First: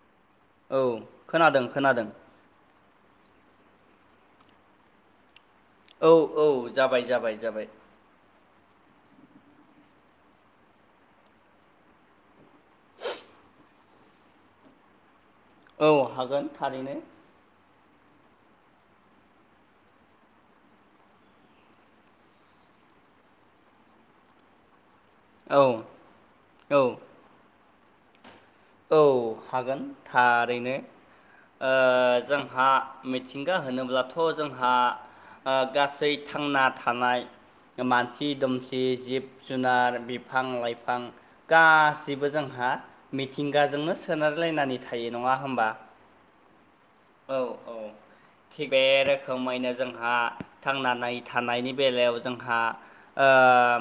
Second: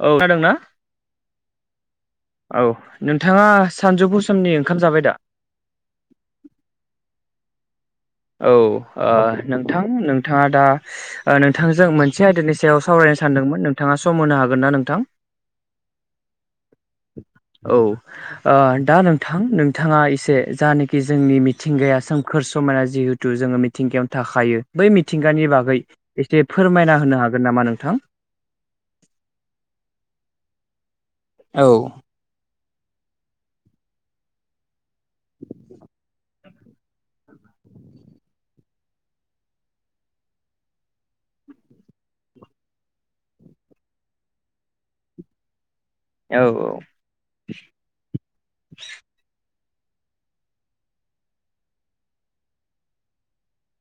औ खोनादों ना औ खोनादों खोनादों औ नोंथांआ सानजौफु समनि ओंखाम जाबाय दा औ औ जाबाय जाबाय जाबाय औ ओ‌ नोंथां नोंथांआ दा ओ नोंथांजों मोनसे आयदानि सायाव सावरायनो सानदोंमोन नोंथांआ सम होनो हागोन ना नोंथां औ हागोन थारैनो औ ओ‌ दा नोंथां नोंथांआ एसे जानाखि जोंनि मिथिंगाआ सोमखोर समायना जिहितु जोङो मिथिंगाआवनो थाखायो बै मिथिंगानि औ बागै एसे औ फोरमायना होनो हागोन नामा नोंथां औ हागोन थारैनो औ ओ जों हा मिथिंगा होनोब्लाथ' जोंहा ओ गासै थांना थानाय मानसि दोमसि जिब जुनार बिफां लाइफां गासैबो जोंहा मिथिंगाजोंनो सोनारलायनानै थायो नङा होमबा औ औ औ औ थिग बे रोखोमैनो जोंहा थांनानै थानायनि बेलायाव जोंहा ओ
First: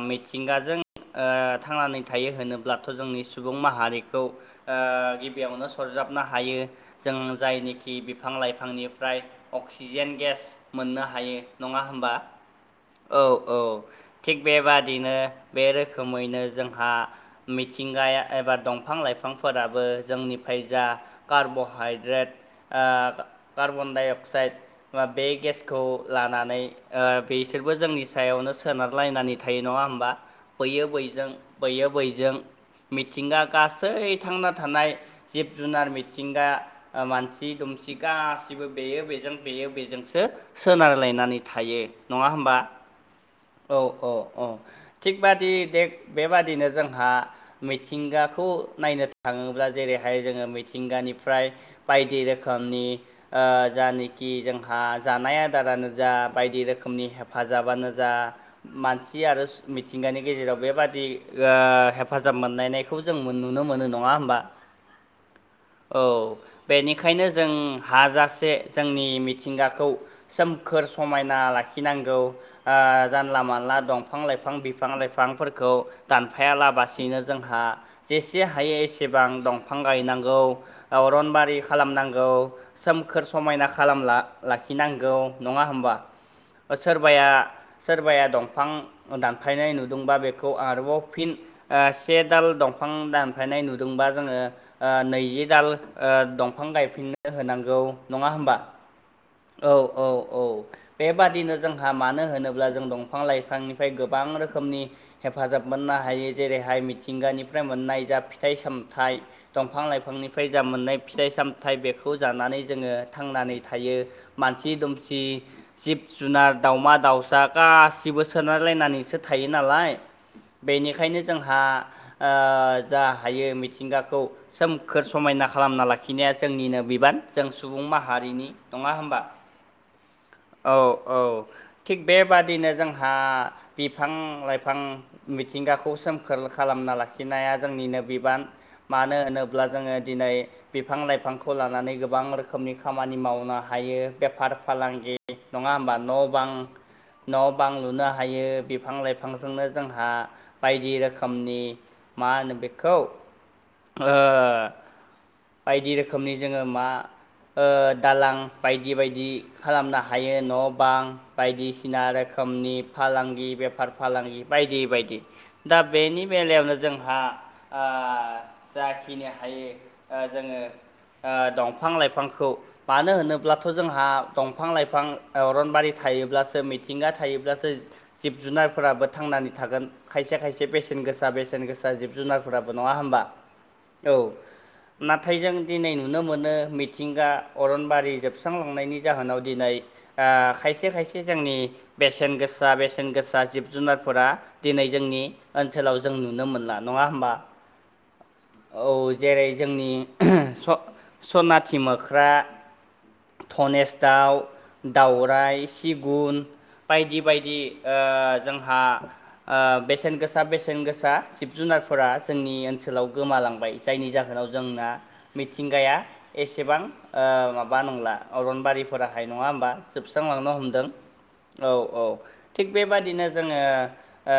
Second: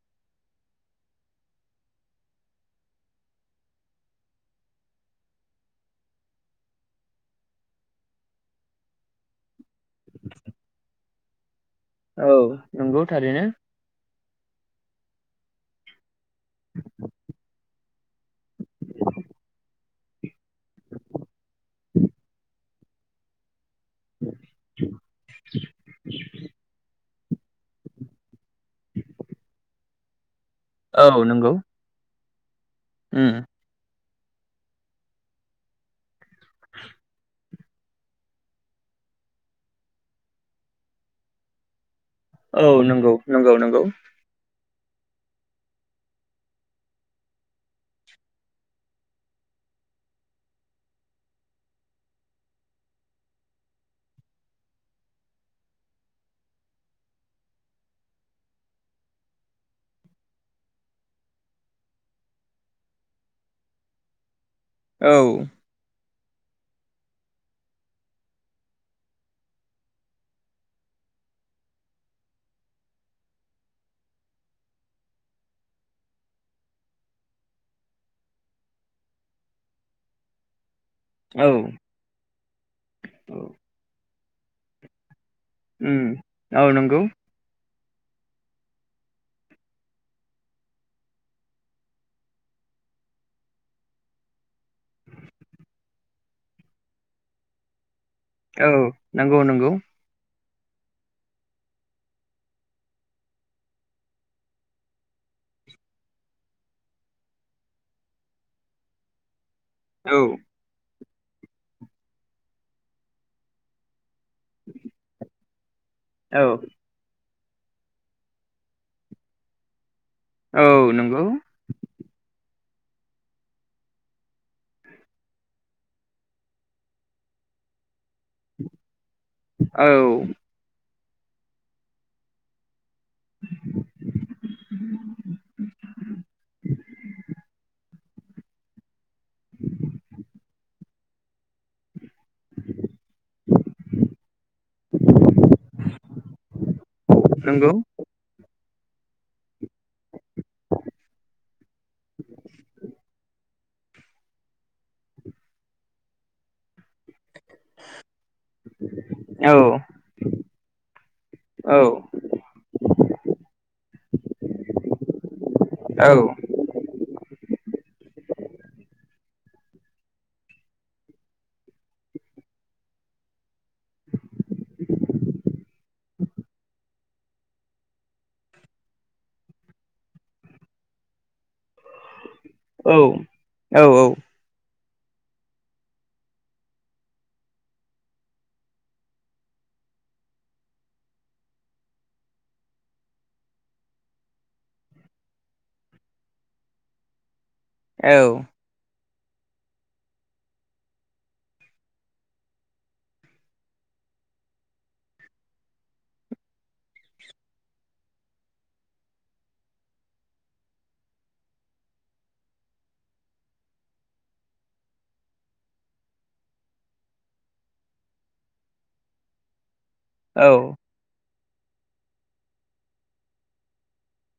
मिथिंगाजों ओ थांनानै थायो होनोब्लाथ' जोंनि सुबुं माहारिखौ खौ ओ गिबिआवनो सरजाबनो हायो जों जायनिखि बिफां लाइफांनिफ्राय अक्सिजेन गेस मोननो हायो नङा होमबा औ नंगौ औ थारैनो औ थिग बेबादिनो बे रोखोमैनो जोंहा मिथिंगाया एबा दंफां बिफां लाइफांफोराबो जोंनिफ्राय जा कार्ब'हाइद्रेट ओ कार्बनडाइ अक्साइडफोरा बे गेसखौ लानानै ओ बिसोरबो जोंनि सायावनो सोनारलायनानै थायो नङा होमबा बैयो औ बैजों नंगौ बैयो बैजों उम मिथिंगा गासै थांना थानाय जिब जुनार मिथिंगा मानसि सि दुमसि गासिबो बेयो बेजों बेयो बेजोंसो सोनारलायनानै थायो। नंङा होमबा औ नंगौ नंगौ औ नंगौ औ औ थिग बादि बेबादिनो जोंहा मिथिंगाखौ खौ नायनो थाङोब्ला जेरैहाय जोंङो मिथिंगानिफ्राय बायदि रोखोमनि जानखि जोंहा जानाय आदारानो जा बायदि रोखोमनि हेफाजाबानो जा मानसि आरो मिथिंगानि गेजेराव बेबादि हेफाजाब मोननायखौ जों नुनो मोनो नंङा होनोमबा औ औ बेनिखायनो जों हाजासे जोंनि मिथिंगाखौ सोमखोर समायना लाखिनांगौ जानला मानला दंफां लाइफां बिफां लाइफांफोरखौ दानफाया लाबसिनो जोंहा जेसे हायो एसेबां दंफां गायनांगौ औ अनबारि खालामनांगौ सोमखोर औ समायना खालामना लाखिनांगौ नंङा होमबा उम औ नंगौ सोरबाया सोरबाया दंफां दानफायनाय नुदोंबा बेखौ आरोबाव फिन से दाल दंफां दानफ्रनाय नुदोंबा जोंङो नैजि दाल दंफां गायफिननो होनांगौ नंङा होमबा औ नंगौ नंगौ औ औ औ बेबादिनो जोंहा मानो होनोब्ला जों दंफां लाइफांनिफ्राय गोबां रोखोमनि हेफाजाब मोननो हायो जेरैहाय मिथिंगानि मोननाय जा फिथाइ सामथाइ दंफां औ लाइफांनिफ्राय मोननाय फिथाइ सामथाइ बेखौ जानानै जोंङो थांनानै थायो। मानसि दुमसि जिब औ जुनार दाावमा दाउसा गासिबो सोनायलायनानैसो थायो नालाय औ बेनिखायनो नंगौ जोंहा जा हायो मिथिंगाखौ सोमखोर समायना खालामना लाखिनाया जोंनिनो बिबान जों सुबुं माहारिनि नंङा होमबा औ औ औ थिग बेबादिनो जों बिफां लाइफां मिथिंगाखौ सोमखोर खालामना लाखिनाया जों आनो बिबान मानो होनोब जो दिनै बिफां लाइफां खौ लानानै गोबां रोखोमनि खामानि मावनो हायो बेफार फालांगि नंङा होमबा न' बां न' नंगौ बां लुनो हायो बिफां लाइफां बिफांजोंनो जोंहा बायदि रोखोमनि मा होनो बेखौ बायदि रोखोमनि जोंङो मा दालां बायदि बायदि औ खालामनो हायो न' बां औ बायदिसिना रोखोमनि फालांगि बेफार फालांगि बायदि बायदि दा औ बेनि बेलायावनो जों जाखिनि हायो जोंङो दंफां लाइफांखौ मानो होनोब्लाथ' जोंहा दंफां लाइफां अरनबारि थायोब्लासो मिथिंगा थायोब्लासो जिब जुनारफोराबो थांनानै थागोन खायसे खायसे बेसेन गोसा बेसेन गोसा जिब जुनारफोराबो नंङा होनबा औ नाथाय जों दिनै नुनो मोनो मिथिंगा अरनबारि जोबस्रांलांनायनि जाहोनाव दिनै खायसे खायसे जोंनि बेसेन गोसा बेसेन गोसा जिब जुनारफोरा दिनै जोंनि ओनसोलाव जों नुनो मोनला नंङा होमबा औ औ जेरै जोंनि स स'नाथि मोख्रा धनेस दाउ, दाउराय, सिगुन बायदि बायदि ओ जोंहा ओ बेसेन गोसा बेसेन गोसा जुनारफोरा जोंनि ओनसोलाव गोमालांबाय जायनि जाहोनाव जोंना मिथिंगाया एसेबां ओ माबा नंला अरनबारिफोराहाय नङा होमबा औ जोबस्रांलांनो हमदों औ औ थिग बेबादिनो जोङो ओ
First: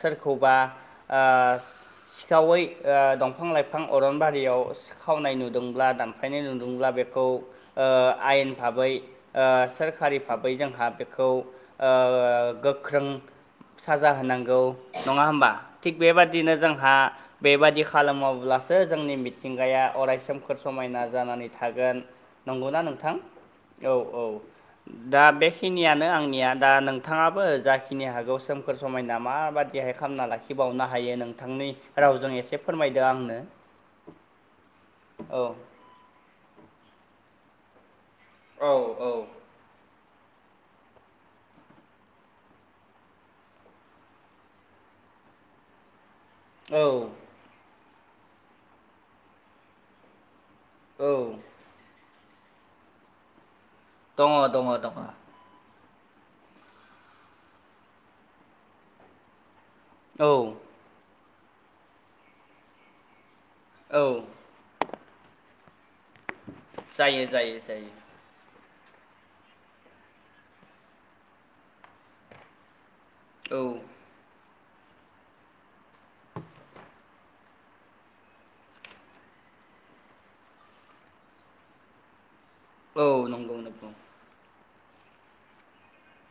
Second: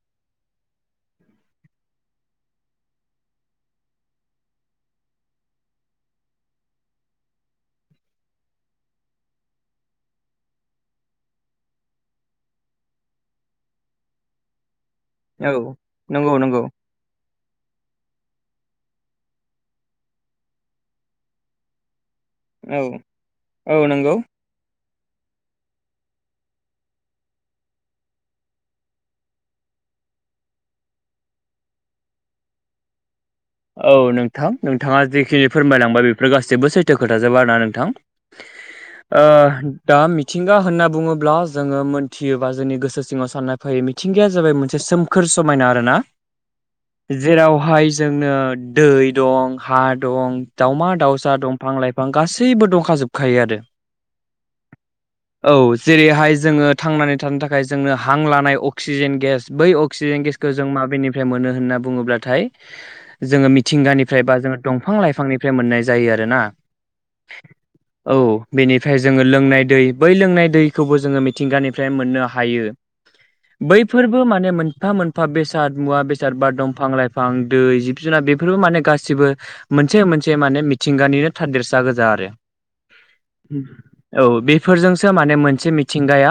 सोरखौबा ओ सिखावै दंफां-लाइफां अरनबारियाव खावनाय नुदोंब्ला दानफायनाय नुदोंब्ला बेखौ ओ आयेन भाबै सोरखारि भाबै जोंहा बेखौ ओ गोख्रों साजा होनांगौ नङा होमबा औ थिग नंगौ बेबादिनो नंगौ जोंहा बेबादि खालामोब्लासो जोंनि मिथिंगाया अरायसोमखोर समायना जानानै थागोन नंगौना औ नोंथां औ औ दा बेखिनियानो आंनिया दा नोंथाङाबो जाखिनि हागौ सोमखोर समायना माबादिहाय खामना लाखिबावनो हायो नोंथांनि रावजों एसे फोरमायदो आंनो औ नोंथां नोंथाङा औ जेखिनि फोरमायलांबाय बेफोर गासैबो सैथो खोथाजोब आरोना नोंथां औ औ ओ दा मिथिंगा होनना बुङोब्ला जोङो मोनथियोबा जोंनि गोसो सिङाव साननाय फैयो मिथिंगाया जाबाय मोनसे सोम खोर समायना आरोना औ जेरावहाय जोंनो दै दं, हा दं औ दावमा-दावसा दंफां लाइ बिफां गासैबो दंखाजोबखायो आरो दङ' दङ' दङ' औ जेरैहाय जोङो थांनानै थानो थाखाय जोंनो हां लानाय अक्सिजेन गेस बै अक्सिजेन औ गेसखौ जों माबेनिफ्राय मोनो होनना बुङोब्लाथाय जोङो औ मिथिंगानिफ्राय बा जोङो दंफां-लाइफांनिफ्राय मोननाय जायो आरोना जायो जायो जायो औ बेनिफ्राय जोङो लोंनाय दै बै लोंनाय दैखौबो जोङो मिथिंगानिफ्राय मोननो हायो औ बैफोरबो माने मोनफा मोनफा बेसाद मुवा-बेसाद बा दंफां-लाइफां दै जि जिब जुना बेफोरबो माने गासिबो मोनसे मोनसे माने मिथिंगानिनो थादेरसा गोजा आरो औ नंगौ नोंगौ औ बेफोरजोंसो माने मोनसे मिथिंगाया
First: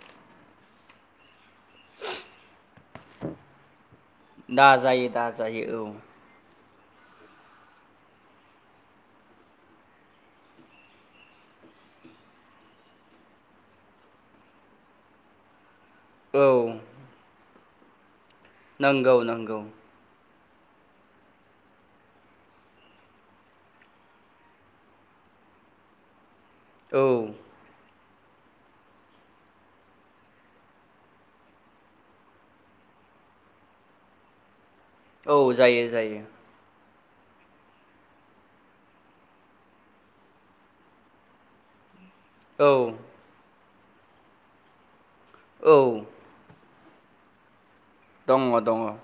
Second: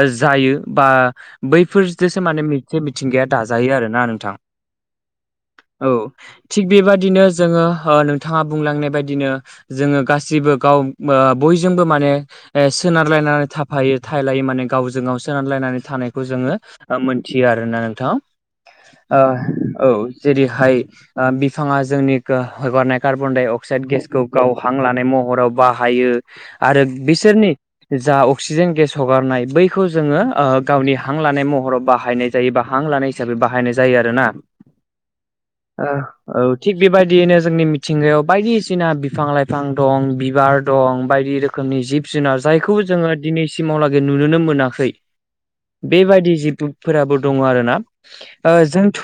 ओ जायो बा बै फोरजोसो माने मोनसे मिथिंगाया दाजायो आरोना नोंथां दा जायो दा जायो ओ औ थिग बेबादिनो जोङो ओ नोंथाङा बुंलांनाय बायदिनो जोङो गासिबो गाव ओ बयजोंबो माने ओ सोनारलायनानै थाफायो थायलायो माने गावजों गाव सोनारलायनानै थानाय खौ औ जोङो ओ मोनथियो आरोना नोंथां। नंगौ ओ नंगौ औ जेरैहाय ओ बिफाङा जोंनि खो हगारनाय कार्बन डाइ अक्साइद गेसखौ गाव हां लानाय महराव बाहायो आरो औ बिसोरनि जा अक्सिजेन गेस हगारनाय बैखौ जोङो ओ गावनि हां लानाय महराव बाहायनाय जायोबा हां लानाय हिसाबै बाहायनाय जायो आरो ना औ जाय ओ औ थिग बेबादियैनो जोंनि मिथिंगायाव बायदिसिना बिफां-लाइफां दं बिबार दं बायदि रोखोमनि जिब जुनार औ जायखौ जोङो दिनै सिमावलागै नुनोनो मोनाखै औ बेबायदि जिथु फोराबो दङ' आरोना दङ ओ दङ जोंथ'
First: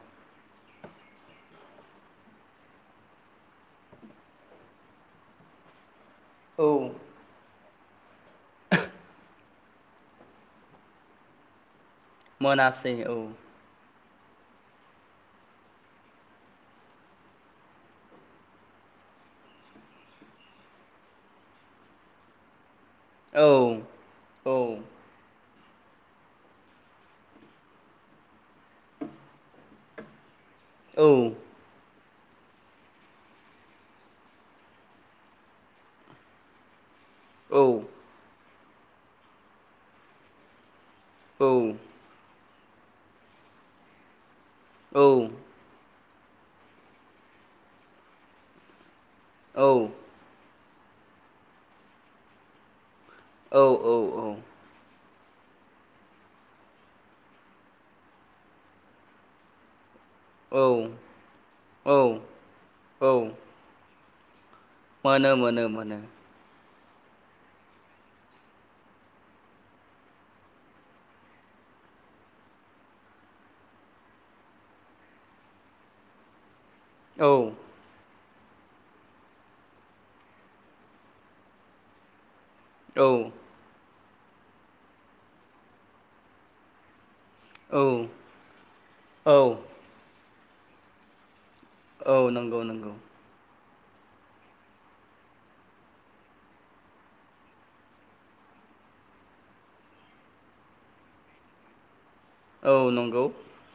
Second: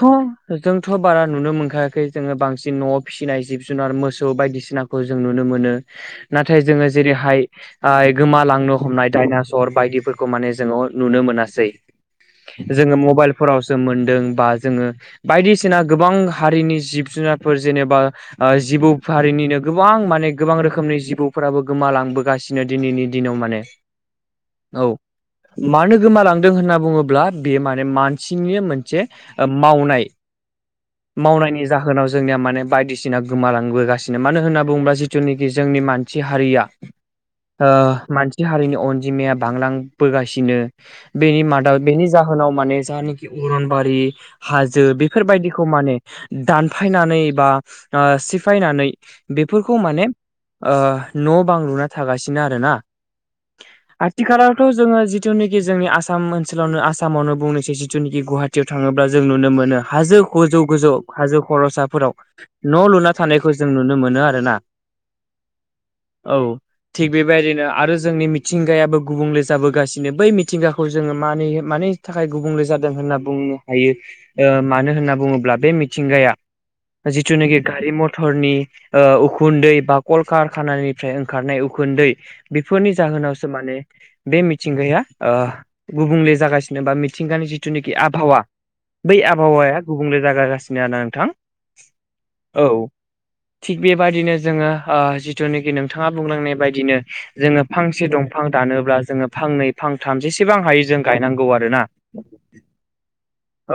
जों थ' बारा नुनो मोनखायाखै जोङो बांसिन न'आव फिसिनाय जिब-जुनार मोसौ बायदिसिनाखौ जों नुनो मोनो नाथाय औ जोङो जेरैहाय आइ गोमालांनो हमनाय दाइना सर बायदिफोरखौ मान जो नुनो मोनासै मोनासै जोङो औ मबाइल फोराव सो मोनदों बा जोङो बायदिसिना गोबां हारिनि जिब जुनारफोर जेनेबा ओ जिबौ फारिनिनो गोबां माने गोबां रोखोमनि जिबौफोराबो गोमालांबोगासिनो दिनैनि औ दिनाव माने औ मानो गोमालांदों होनना बुङोब्ला बियो माने मानसिनि मोनसे मावनाय मावनायनि जाहोनाव जोंनिया माने बायदिसिना गोमालांबोगासिनो मानो होनना बुंबा जिथुनिखि जोंनि मानसि हारिया [inaudible] ओ मानसि हारिनि अनजिमाया बांलां बोगासिनो बेनि मादाव बेनि जाहोनाव माने जानिखि अरनबारि हाजो बे बायदिखौ माने दानफायनानै बा ओ सिफायनानै बेफोरखौ माने ओ न' बां लुना थागासिनो आरोना औ औ आथिखालावथ' जोङो जिथुनिखि जोंनि आसाम ओनसोलावनो आसामावनो बुंनोसै जिथुखि गहा टियाव थाङोब्ला जों नुनो मोनो हाजो औ गोजौ गोजौ हाजो खर'साफोराव औ न' लुना औ थानायखौ जों नुनो मोनो आरो ना मोनो मोनो मोनो औ थिग बेबायदिनो आरो जोंनि मिथिंगायाबो गुबुंले जाबोगासिनो बै मिथिंगाखौ जोङो माने माने थाखाय गुबुंले जादों होनना बुंनो हायो मानो होनना बुङोब्ला बे मिथिंगाया औ जिथुनाखि गारि मथरनि ओ उखुन्दै बा कल कारखानानिफ्राय ओंखारनाय उखुन्दै बेफोरनि औ जाहोनाव सो माने बे मिथिंगाया ओ गुबुंले जागासिनो बा मिथिंगानि जि औ थुनिखि आबहावा बै औ आबहावाया गुबुंले जागागासिनो आरना नोंथां औ नंगौ नंगौ थिग बेबायदिनो जोङो जिथुनाखि नोंथाङा बुंलांनाय बादिनो जोङो फांसे दंफां दानोब्ला जोङो फांनै फांथाम जेसेबां हायो जों गायनांगौ आरो ना औ नंगौ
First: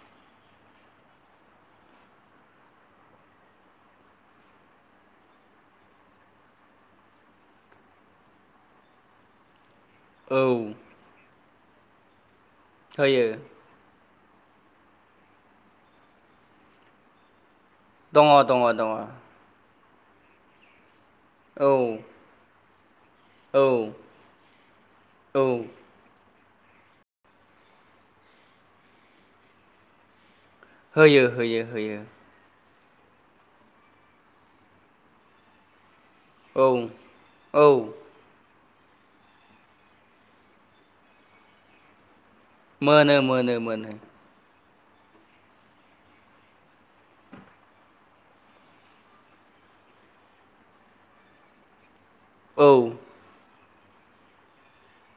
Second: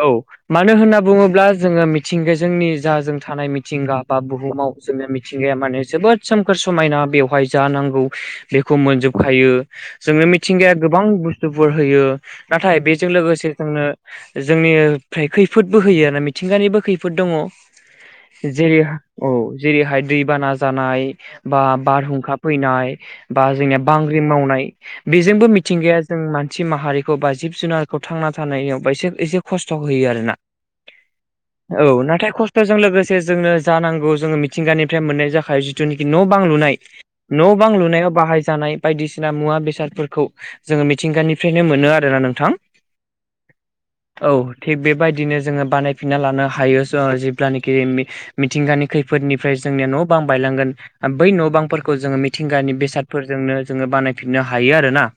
औ मानो होनना बुङोब्ला जोङो मिथिंगाजोंनि जा जों थानाय मिथिंगा बा बुहुमाव जोंया मिथिंगाया माने जोबोद सोमखोर समायना बेवहाय जानांगौ बेखौ मोनजोबखायो जोङो औ मिथिंगाया गोबां बुस्थुफोर होयो नाथाय बेजों होयो लोगोसे जोंनो जोंनिफ्राय खैफोदबो होयो आरोना मिथिंगानिबो खैफोद दङ दङ दङ जेरै दङ औ जेरैहाय दैबाना जानाय बा औ बारहुंखा फैनाय बा औ जोंनिया बांग्रि मावनाय बेजोंबो मिथिंगाया जों मानसि माहारिखौ बा जिब जुनारखौ थांना थानायावसे एसे खस्थ' होयो आरोना होयो होयो होयो औ नाथाय खस्थ' जों लोगोसे जोंनो जानांगौ जोङो मिथिंगानिफ्राय मोननाय जाखायो जु जिथुनाखि न' बां औ लुनाय न' औ बां लुनायाव बाहाय जानाय बायदिसिना मुवा बेसादफोरखौ जोङो मिथिंगानिफ्रायनो मोनो आरोना नोंथां मोनो मोनो मोनो औ थिग बेबायदिनो जोङो बानायफिनना लानो हायो जेब्लानाखि मिथिंगानि खैफोदनिफ्राय जोंनिया न' बां बायलांगोन बै न' बांफोरखौ जोङो औ मिथिंगानि बेसादफोरजोंनो जोङो बानायफिननो हायो आरो ना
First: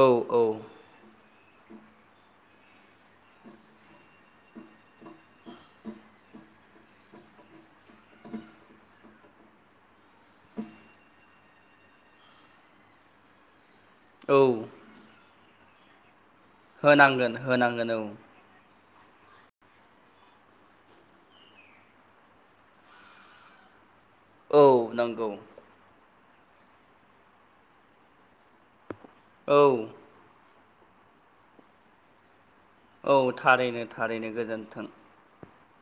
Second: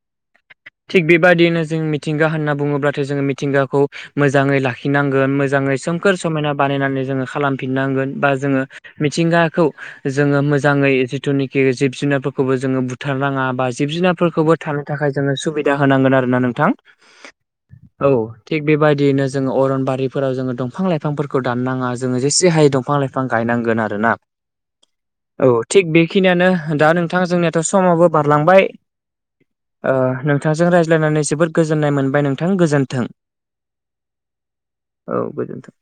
औ औ थिग बेबायदियैनो जों मिथिंगा होनना बुङोब्लाथाय जोङो मिथिंगाखौ मोजाङै लाखिनांगोन मोजाङै सोमखोर समायना बानायनानै जोङो खालाम फिननांगोन बा जोङो मिथिंगाखौ जोङो मोजाङै जिथुनि जिब जुनारफोरखौबो जोङो बुथारनाङा बा जिब जुनारफोरखौबो औ औ थां थाखाय जोङो सुबिदा होनांगोन आरो ना नोंथां। होनांगोन होनांगोन औ थिग बेबायदियैनो जोङो अरनबारिफोराव जोङो दंफां लाइफांफोरखौ दाननाङा जोङो जेसे हायो दंफां बिफां लाइफां गायनांगोन आरोना। औ नंगौ औ थिग बेखिनियानो दा नोंथां जोंनियाथ' समावबो बारलांबाय औ ओ नों नोंथांजों रायज्लायनानै जोबोद गोजोन्नाय मोनबाय नोंथां गोजोन औ थारैनो थारैनो गोजोन्थों। औ गोजोन्थों